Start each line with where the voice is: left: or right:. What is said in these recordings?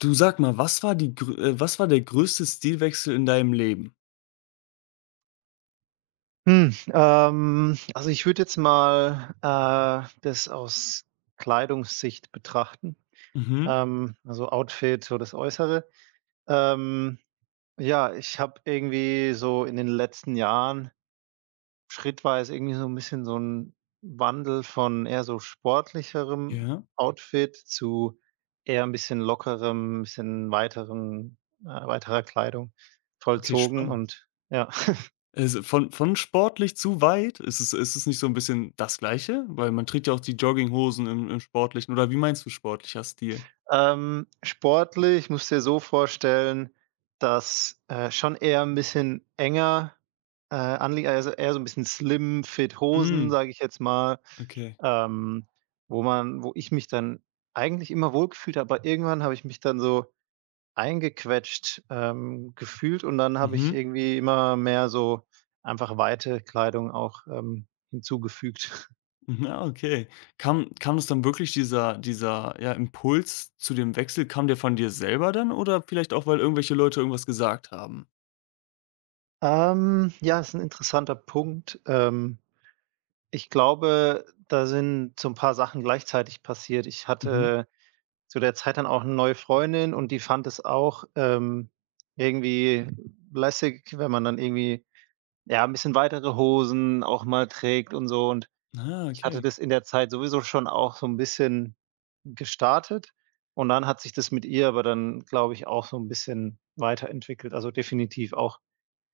left: Du sag mal, was war die grö was war der größte Stilwechsel in deinem Leben?
right: Also, ich würde jetzt mal, das aus Kleidungssicht betrachten,
left: Mhm,
right: also Outfit, so das Äußere. Ähm, ja, ich habe irgendwie so in den letzten Jahren schrittweise irgendwie so ein bisschen so 'n Wandel von eher so sportlicherem
left: ja.
right: Outfit zu eher ein bisschen lockerem, bisschen weiteren weiterer Kleidung
left: Okay,
right: vollzogen
left: spannend.
right: und ja.
left: Also, von sportlich zu weit? Ist es nicht so ein bisschen das Gleiche? Weil man trägt ja auch die Jogginghosen im Sportlichen oder wie meinst du sportlicher Stil?
right: Sportlich musst du dir so vorstellen, dass, schon eher ein bisschen enger, anliegt, also eher so ein bisschen slim fit Hosen,
left: Hm,
right: sage ich jetzt mal,
left: okay.
right: ähm, wo ich mich dann eigentlich immer wohlgefühlt habe, aber irgendwann habe ich mich dann so eingequetscht, gefühlt und dann habe ich
left: Mhm.
right: irgendwie immer mehr so einfach weite Kleidung auch, hinzugefügt.
left: Mhm, ah, okay. Kam es dann wirklich dieser, ja, Impuls zu dem Wechsel, kam der von dir selber dann oder vielleicht auch, weil irgendwelche Leute irgendwas gesagt haben?
right: Ja, ist ein interessanter Punkt. Ich glaube, da sind so ein paar Sachen gleichzeitig passiert. Ich
left: Mhm.
right: hatte zu der Zeit dann auch 'ne neue Freundin und die fand es auch, irgendwie lässig, wenn man dann irgendwie, ja, 'n bisschen weitere Hosen auch mal trägt und so. Und
left: Ah,
right: ich hatte
left: okay.
right: das in der Zeit sowieso schon auch so 'n bisschen gestartet und dann hat sich das mit ihr aber dann, glaube ich, auch so 'n bisschen weiterentwickelt, also definitiv auch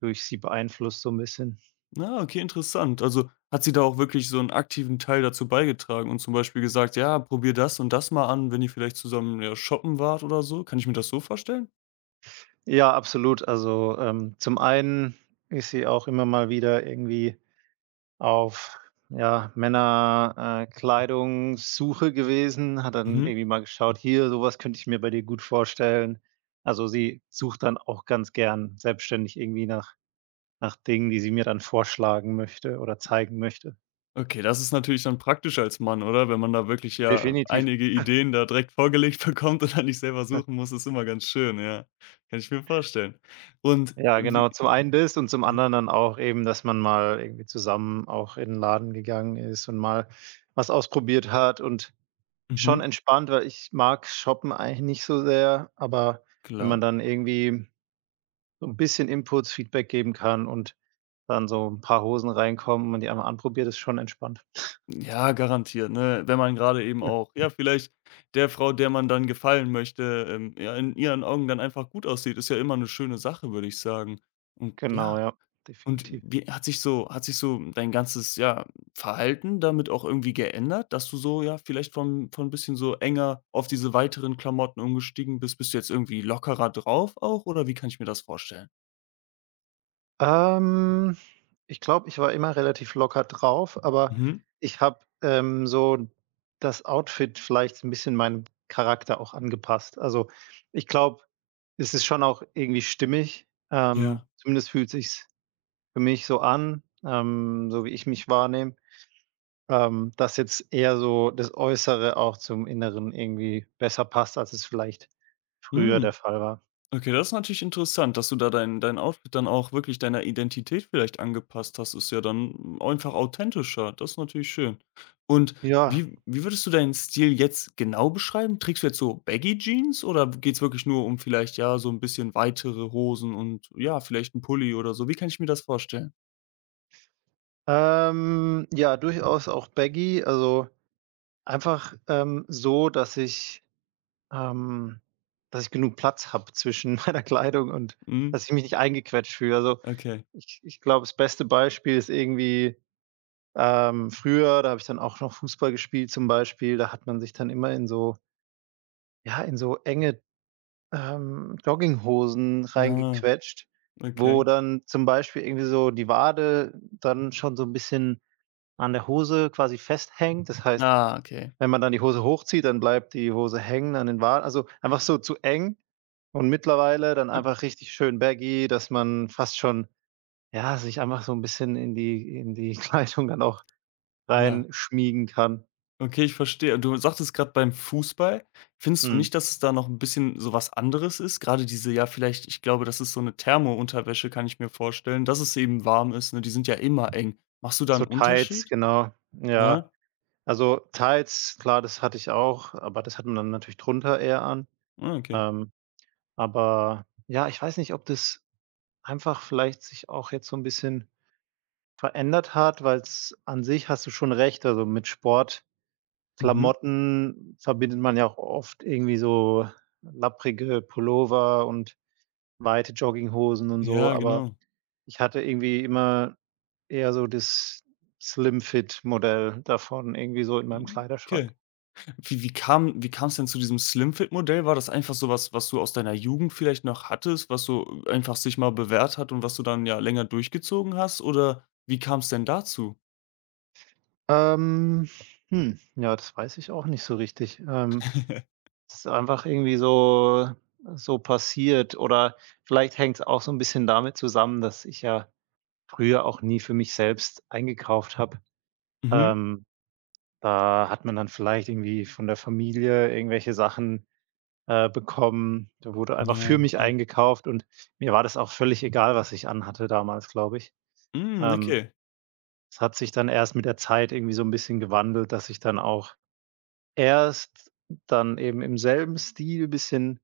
right: durch sie beeinflusst so 'n bisschen.
left: Ah, okay, interessant. Also hat sie da auch wirklich so einen aktiven Teil dazu beigetragen und zum Beispiel gesagt: „Ja, probier das und das mal an“, wenn ihr vielleicht zusammen, ja, shoppen wart oder so? Kann ich mir das so vorstellen?
right: Ja, absolut. Also, zum einen ist sie auch immer mal wieder irgendwie auf, ja, Männer Kleidungssuche gewesen, hat dann
left: Mhm.
right: irgendwie mal geschaut: „Hier, sowas könnte ich mir bei dir gut vorstellen.“ Also, sie sucht dann auch ganz gern selbstständig irgendwie nach Dingen, die sie mir dann vorschlagen möchte oder zeigen möchte.
left: Okay, das ist natürlich dann praktisch als Mann, oder? Wenn man da wirklich ja
right: Definitiv.
left: einige Ideen da direkt vorgelegt bekommt und dann nicht selber suchen muss, ist immer ganz schön, ja. Kann ich mir vorstellen. Und
right: Ja, genau.
left: wie
right: Zum einen das und zum
left: ja,
right: anderen dann auch eben, dass man mal irgendwie zusammen auch in 'n Laden gegangen ist und mal was ausprobiert hat und schon
left: mhm,
right: entspannt, weil ich mag Shoppen eigentlich nicht so sehr, aber wenn
left: klar.
right: man dann irgendwie so 'n bisschen Inputs, Feedback geben kann und dann so 'n paar Hosen reinkommen und man die einmal anprobiert, ist schon entspannt.
left: Ja, garantiert, ne? Wenn man gerade eben auch ja, vielleicht der Frau, der man dann gefallen möchte, ja, in ihren Augen dann einfach gut aussieht, ist ja immer eine schöne Sache, würde ich sagen. Und
right: Genau,
left: ja,
right: ja,
left: und
right: definitiv.
left: wie hat sich so dein ganzes, ja, Verhalten damit auch irgendwie geändert, dass du so, ja, vielleicht von ein bisschen so enger auf diese weiteren Klamotten umgestiegen bist? Bist du jetzt irgendwie lockerer drauf auch oder wie kann ich mir das vorstellen?
right: Ähm, ich glaube, ich war immer relativ locker drauf, aber
left: Mhm.
right: ich habe, so das Outfit vielleicht 'n bisschen meinem Charakter auch angepasst. Also, ich glaube, es ist schon auch irgendwie stimmig,
left: Ja.
right: zumindest fühlt sich's für mich so an, so wie ich mich wahrnehme, dass jetzt eher so das Äußere auch zum Inneren irgendwie besser passt, als es vielleicht früher der
left: Mhm.
right: Fall war.
left: Okay, das ist natürlich interessant, dass du da dein Outfit dann auch wirklich deiner Identität vielleicht angepasst hast. Ist ja dann einfach authentischer. Das ist natürlich schön. Und
right: Ja,
left: wie würdest du deinen Stil jetzt genau beschreiben? Trägst du jetzt so Baggy Jeans oder geht's wirklich nur um vielleicht, ja, so ein bisschen weitere Hosen und, ja, vielleicht ein Pulli oder so? Wie kann ich mir das vorstellen?
right: ja, durchaus auch baggy, also einfach, so, dass ich ähm, dass ich genug Platz habe zwischen meiner Kleidung und
left: Mhm,
right: dass ich mich nicht eingequetscht fühle. Also,
left: okay.
right: ich glaube, das beste Beispiel ist irgendwie, früher, da habe ich dann auch noch Fußball gespielt zum Beispiel, da hat man sich dann immer in so ja, in so enge, Jogginghosen
left: Ah,
right: reingequetscht, wo
left: okay.
right: dann zum Beispiel irgendwie so die Wade dann schon so ein bisschen an der Hose quasi festhängt. Das heißt,
left: Ah, okay.
right: wenn man dann die Hose hochzieht, dann bleibt die Hose hängen an den Waden. Also, einfach so zu eng und mittlerweile dann
left: Hm,
right: einfach richtig schön baggy, dass man fast schon, ja, sich einfach so ein bisschen in die Kleidung dann auch
left: ja.
right: reinschmiegen kann.
left: Okay, ich verstehe. Und du sagtest gerade beim Fußball, findest du
right: Mhm.
left: nicht, dass es da noch ein bisschen so was anderes ist? Gerade diese ja, vielleicht ich glaube, das ist so eine Thermounterwäsche, kann ich mir vorstellen, dass es eben warm ist, ne? Die sind ja immer eng. Machst du da
right: So
left: einen
right: Tights,
left: Unterschied?
right: genau.
left: Ja?
right: Ja. Also, teils, klar, das hatte ich auch, aber das hat man dann natürlich drunter eher an.
left: Ah, okay.
right: Ähm, aber ja, ich weiß nicht, ob das einfach vielleicht sich auch jetzt so ein bisschen verändert hat, weil es an sich hast du schon recht, also, mit
left: Mhm.
right: Sportklamotten verbindet man ja auch oft irgendwie so lapprige Pullover und weite Jogginghosen und so,
left: Ja,
right: aber
left: genau.
right: ich hatte irgendwie immer eher so das Slim-Fit-Modell davon irgendwie so in meinem
left: Mhm,
right: Kleiderschrank.
left: okay. Wie kam's denn zu diesem slimfit modell? War das einfach so was, was du aus deiner Jugend vielleicht noch hattest, was so einfach sich mal bewährt hat und was du dann ja länger durchgezogen hast? Oder wie kam's denn dazu?
right: Ähm, ja, das weiß ich auch nicht so richtig. Es ist einfach irgendwie so so passiert oder vielleicht hängt es auch so ein bisschen damit zusammen, dass ich ja früher auch nie für mich selbst eingekauft habe.
left: Mhm.
right: Ähm, da hat man dann vielleicht irgendwie von der Familie irgendwelche Sachen, bekommen. Da wurde einfach für
left: Ja,
right: mich
left: okay.
right: eingekauft und mir war das auch völlig egal, was ich anhatte damals, glaube ich.
left: Hm,
right: Ähm,
left: okay.
right: es hat sich dann erst mit der Zeit irgendwie so ein bisschen gewandelt, dass ich dann auch erst dann eben im selben Stil bisschen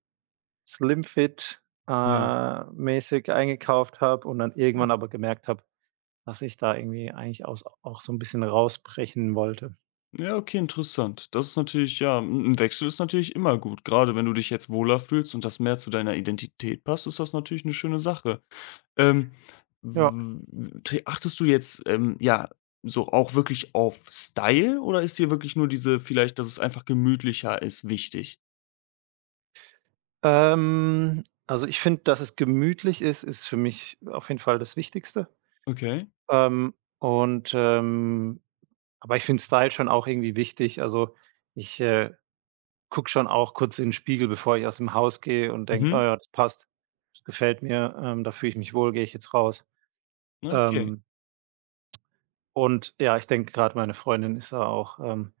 right: Slim-Fit,
left: Ja.
right: mäßig eingekauft habe und dann
left: Hm.
right: irgendwann aber gemerkt habe, dass ich da irgendwie eigentlich aus auch so ein bisschen rausbrechen wollte.
left: Ja, okay, interessant. Das ist natürlich ja, hm, ein 'n Wechsel ist natürlich immer gut. Gerade wenn du dich jetzt wohler fühlst und das mehr zu deiner Identität passt, ist das natürlich eine schöne Sache. Ähm,
right: Ja,
left: w w achtest du jetzt, ja, so auch wirklich auf Style oder ist dir wirklich nur diese vielleicht, dass es einfach gemütlicher ist, wichtig?
right: also, ich finde, dass es gemütlich ist, ist für mich auf jeden Fall das Wichtigste.
left: Okay.
right: Ähm, und, ähm aber ich finde Style schon auch irgendwie wichtig. Also, ich, gucke schon auch kurz in den Spiegel, bevor ich aus dem Haus gehe und denke: oh
left: Mhm.
right: ja, das passt. Das gefällt mir, da fühle ich mich wohl, gehe ich jetzt raus.“
left: Okay.
right: Ähm, und ja, ich denke gerade meine Freundin ist da auch,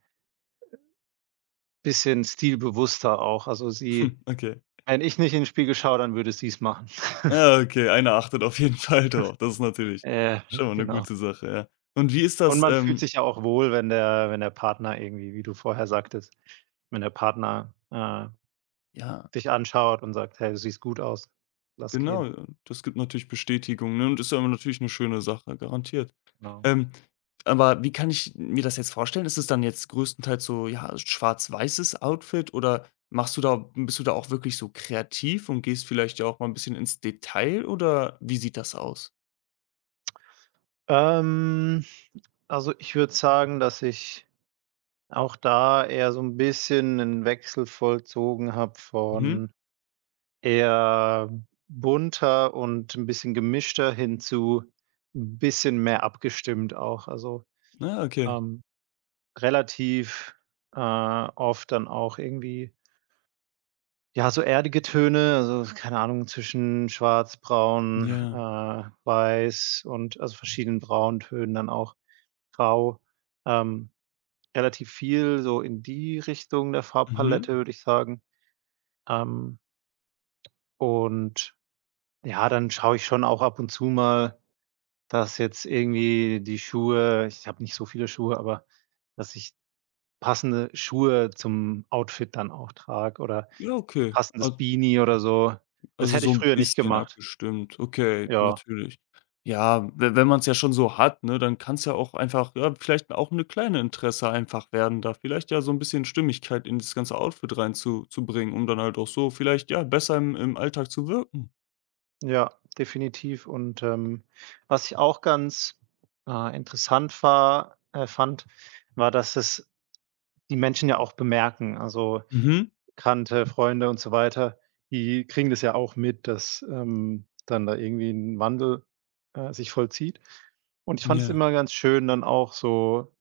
right: bisschen stilbewusster auch. Also, sie
left: Hm, okay.
right: wenn ich nicht in den Spiegel schaue, dann würde sie es machen.
left: Ja, okay, einer achtet auf jeden Fall drauf. Das ist natürlich
right: Äh,
left: schon mal eine
right: genau.
left: gute Sache, ja. Und wie ist
right: Und
left: das,
right: man fühlt sich ja auch wohl, wenn der Partner irgendwie, wie du vorher sagtest wenn der Partner,
left: ja.
right: dich anschaut und sagt: „Hey, du siehst gut aus. Lass
left: Genau,
right: gehen.“
left: ja. Das gibt natürlich Bestätigung, ne, und ist ja immer natürlich eine schöne Sache, garantiert.
right: Genau.
left: Ähm, aber wie kann ich mir das jetzt vorstellen? Ist es dann jetzt größtenteils so, ja, schwarz-weißes Outfit oder machst du da bist du da auch wirklich so kreativ und gehst vielleicht ja auch mal ein bisschen ins Detail oder wie sieht das aus?
right: Ähm, also, ich würde sagen, dass ich auch da eher so ein bisschen einen Wechsel vollzogen habe
left: Mhm.
right: von eher bunter und ein bisschen gemischter hin zu 'n bisschen mehr abgestimmt auch. Also,
left: Ah, okay.
right: ähm, relativ, oft dann auch irgendwie, ja, so erdige Töne, also, keine Ahnung, zwischen schwarz, braun,
left: Ja.
right: weiß und also, verschiedenen Brauntönen dann auch grau. Ähm Relativ viel so in die Richtung der
left: Mhm.
right: Farbpalette, würde ich sagen. Ähm, und ja, dann schaue ich schon auch ab und zu mal, dass jetzt irgendwie die Schuhe ich habe nicht so viele Schuhe, aber dass ich passende Schuhe zum Outfit dann auch trage oder
left: Ja,
right: ein
left: okay.
right: passendes Beanie oder so. Das
left: Also,
right: hätte
left: so
right: ich
left: 'n
right: früher nicht
left: bisschen
right: gemacht.
left: abgestimmt. Okay,
right: Ja,
left: natürlich. Ja, we wenn man's ja schon so hat, ne, dann kann's ja auch einfach ja, vielleicht auch 'ne kleine Interesse einfach werden, da vielleicht ja so 'n bisschen Stimmigkeit in das ganze Outfit rein zu bringen, um dann halt auch so vielleicht, ja, besser im Alltag zu wirken.
right: ja, definitiv. Und, was ich auch ganz, interessant war fand, war, dass es die Menschen ja auch bemerken. Also
left: Mhm.
right: Kannte, Freunde und so weiter, die kriegen das ja auch mit, dass, dann da irgendwie 'n Wandel, sich vollzieht. Und ich fand es
left: Ja.
right: immer ganz schön, dann auch so,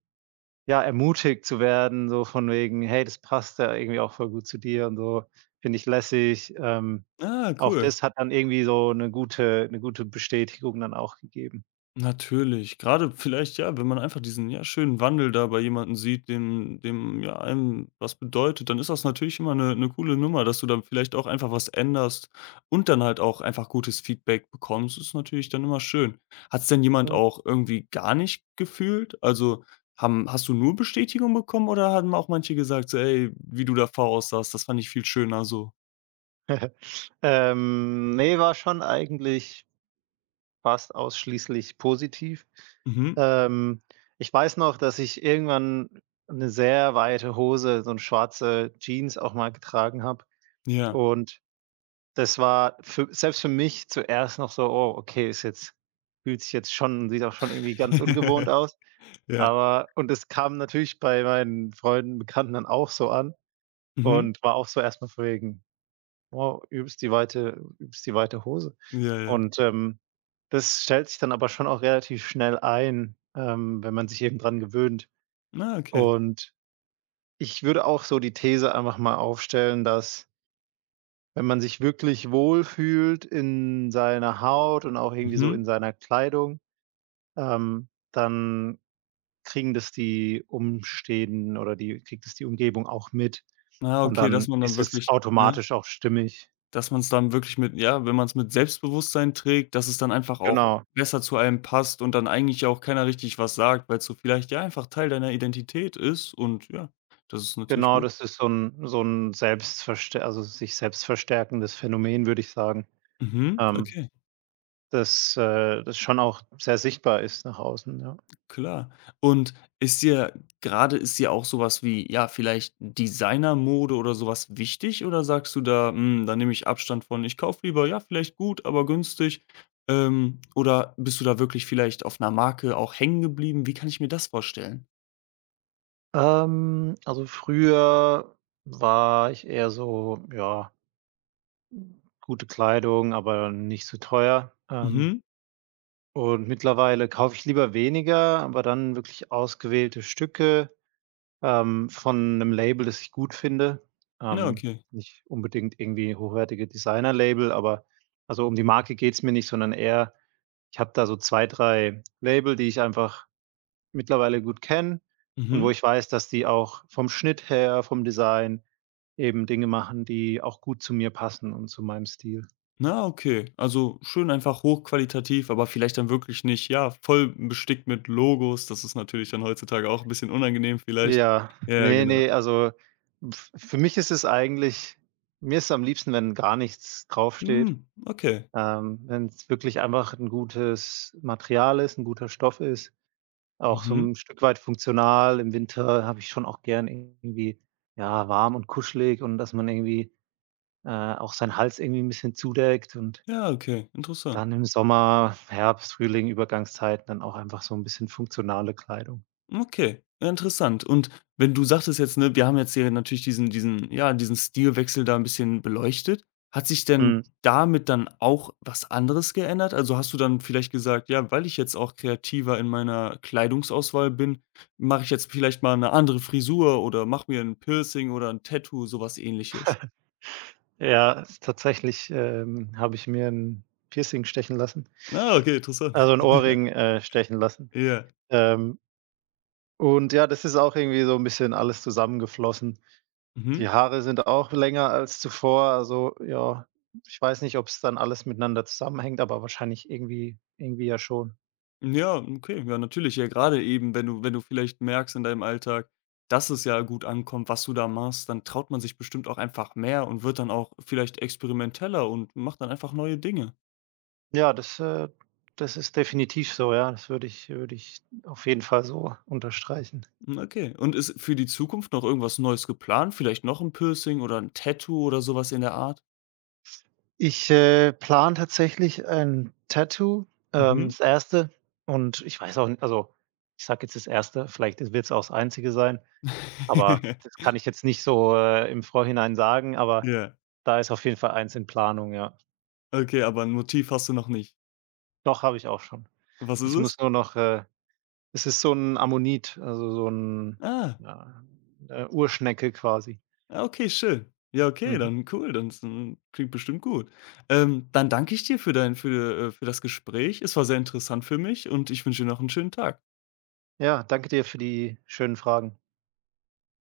right: ja, ermutigt zu werden, so von wegen: „Hey, das passt ja irgendwie auch voll gut zu dir und so, finde ich lässig.“
left: Ah,
right: auch
left: cool.
right: das hat dann irgendwie so 'ne gute Bestätigung dann auch gegeben.
left: Natürlich, gerade vielleicht, ja, wenn man einfach diesen, ja, schönen Wandel da bei jemanden sieht, dem, ja, einem was bedeutet, dann ist das natürlich immer 'ne coole Nummer, dass du dann vielleicht auch einfach was änderst und dann halt auch einfach gutes Feedback bekommst, ist natürlich dann immer schön. Hat's denn jemand auch irgendwie gar nicht gefühlt? Also, haben hast du nur Bestätigung bekommen oder haben auch manche gesagt so: „Ey, wie du davor aussahst, das fand ich viel schöner so?“
right: Ne, war schon eigentlich fast ausschließlich positiv.
left: Mhm.
right: Ähm, ich weiß noch, dass ich irgendwann 'ne sehr weite Hose, so 'n schwarze Jeans auch mal getragen habe
left: Ja.
right: und das war für selbst für mich zuerst noch so: „Oh, okay, ist jetzt fühlt sich jetzt schon sieht auch schon irgendwie ganz ungewohnt aus.“
left: Ja.
right: Aber und das kam natürlich bei meinen Freunden, Bekannten dann auch so an
left: Mhm.
right: und war auch so erst mal von wegen: Wow, übelst die weite Hose.
left: Ja, ja.
right: Und, das stellt sich dann aber schon auch relativ schnell ein, wenn man sich eben dran gewöhnt.
left: Ah, okay.
right: Und ich würde auch so die These einfach mal aufstellen, dass, wenn man sich wirklich wohlfühlt in seiner Haut und auch irgendwie so in
left: Mhm.
right: seiner Kleidung, dann kriegen das die Umstehenden oder die kriegt das die Umgebung auch mit
left: Ah,
right: und
left: okay, dass
right: dann
left: man dann
right: ist es
left: wirklich ne,
right: automatisch auch stimmig.
left: dass man es dann wirklich mit ja, wenn man es mit Selbstbewusstsein trägt, dass es dann einfach auch
right: Genau.
left: besser zu einem passt und dann eigentlich ja auch keiner richtig was sagt, weil es so vielleicht ja einfach Teil deiner Identität ist und ja, das ist natürlich
right: Genau,
left: gut.
right: das ist so 'n selbstverstär also, sich selbst verstärkendes Phänomen, würde ich sagen,
left: Mhm,
right: ähm,
left: okay.
right: das, das schon auch sehr sichtbar ist nach außen, ja.
left: Klar. Und ist dir gerade ist dir auch sowas wie, ja, vielleicht Designermode oder sowas wichtig oder sagst du da: „Hm, da nehme ich Abstand von. Ich kaufe lieber, ja, vielleicht gut, aber günstig.“ Oder bist du da wirklich vielleicht auf einer Marke auch hängen geblieben? Wie kann ich mir das vorstellen?
right: Also, früher war ich eher so, ja, gute Kleidung, aber nicht zu teuer,
left: Mhm.
right: und mittlerweile kaufe ich lieber weniger, aber dann wirklich ausgewählte Stücke. Von 'nem Label, das ich gut finde.
left: Na,
right: Ähm,
left: okay.
right: nicht unbedingt irgendwie hochwertige Designer-Label, aber also, um die Marke geht's mir nicht, sondern eher ich habe da so 2, 3 Label, die ich einfach mittlerweile gut kenne und wo
left: Mhm.
right: ich weiß, dass die auch vom Schnitt her, vom Design eben Dinge machen, die auch gut zu mir passen und zu meinem Stil.
left: Na, okay. Also, schön einfach hochqualitativ, aber vielleicht dann wirklich nicht, ja, voll bestickt mit Logos. Das ist natürlich dann heutzutage auch ein bisschen unangenehm vielleicht.
right: Ja,
left: Ja, ja,
right: ne,
left: genau.
right: ne, also, f für mich ist es eigentlich mir ist es am liebsten, wenn gar nichts draufsteht.
left: Hm, okay.
right: Wenn es wirklich einfach ein gutes Material ist, ein guter Stoff ist, auch so
left: Mhm.
right: 'n Stück weit funktional. Im Winter habe ich schon auch gern irgendwie, ja, warm und kuschelig und dass man irgendwie, auch seinen Hals irgendwie 'n bisschen zudeckt und
left: Ja, okay, interessant.
right: dann im Sommer, Herbst, Frühling, Übergangszeiten dann auch einfach so 'n bisschen funktionale Kleidung.
left: Okay, ja, interessant. Und wenn du sagtest jetzt, ne, wir haben jetzt hier natürlich diesen ja, diesen Stilwechsel da ein bisschen beleuchtet. Hat sich denn
right: Mhm.
left: damit dann auch was anderes geändert? Also, hast du dann vielleicht gesagt: „Ja, weil ich jetzt auch kreativer in meiner Kleidungsauswahl bin, mache ich jetzt vielleicht mal eine andere Frisur oder mache mir ein Piercing oder ein Tattoo“, sowas Ähnliches?
right: Ja, ist tatsächlich, habe ich mir 'n Piercing stechen lassen,
left: Ah, okay, interessant.
right: also 'n Ohrring, stechen lassen.
left: Ja.
right: Ähm Und ja, das ist auch irgendwie so ein bisschen alles zusammengeflossen.
left: Mhm.
right: Die Haare sind auch länger als zuvor. Also, ja, ich weiß nicht, ob es dann alles miteinander zusammenhängt, aber wahrscheinlich irgendwie ja schon.
left: Ja, okay, ja, natürlich. Ja, gerade eben, wenn du wenn du vielleicht merkst in deinem Alltag, dass es ja gut ankommt, was du da machst, dann traut man sich bestimmt auch einfach mehr und wird dann auch vielleicht experimenteller und macht dann einfach neue Dinge.
right: Ja, das das ist definitiv so, ja. Das würde ich auf jeden Fall so unterstreichen.
left: Hm, okay. Und ist für die Zukunft noch irgendwas Neues geplant? Vielleicht noch ein Piercing oder ein Tattoo oder sowas in der Art?
right: Ich, plane tatsächlich ein Tattoo,
left: Mhm.
right: das Erste und ich weiß auch n also, ich sage jetzt das Erste, vielleicht wird es auch das einzige sein. Aber das kann ich jetzt nicht so, im Vorhinein sagen, aber
left: Ja.
right: da ist auf jeden Fall eins in Planung, ja.
left: Okay, aber ein Motiv hast du noch nicht.
right: Doch, habe ich auch schon.
left: Was ist
right: Ich
left: es?
right: muss nur noch, es ist so 'n Ammonit, also so 'n,
left: Ah.
right: ja, Urschnecke quasi.
left: Ah, okay, schön. Ja, okay,
right: Mhm.
left: dann cool, dann s hm, klingt bestimmt gut. Dann danke ich dir für dein für das Gespräch. Es war sehr interessant für mich und ich wünsche dir noch einen schönen Tag.
right: Ja, danke dir für die schönen Fragen.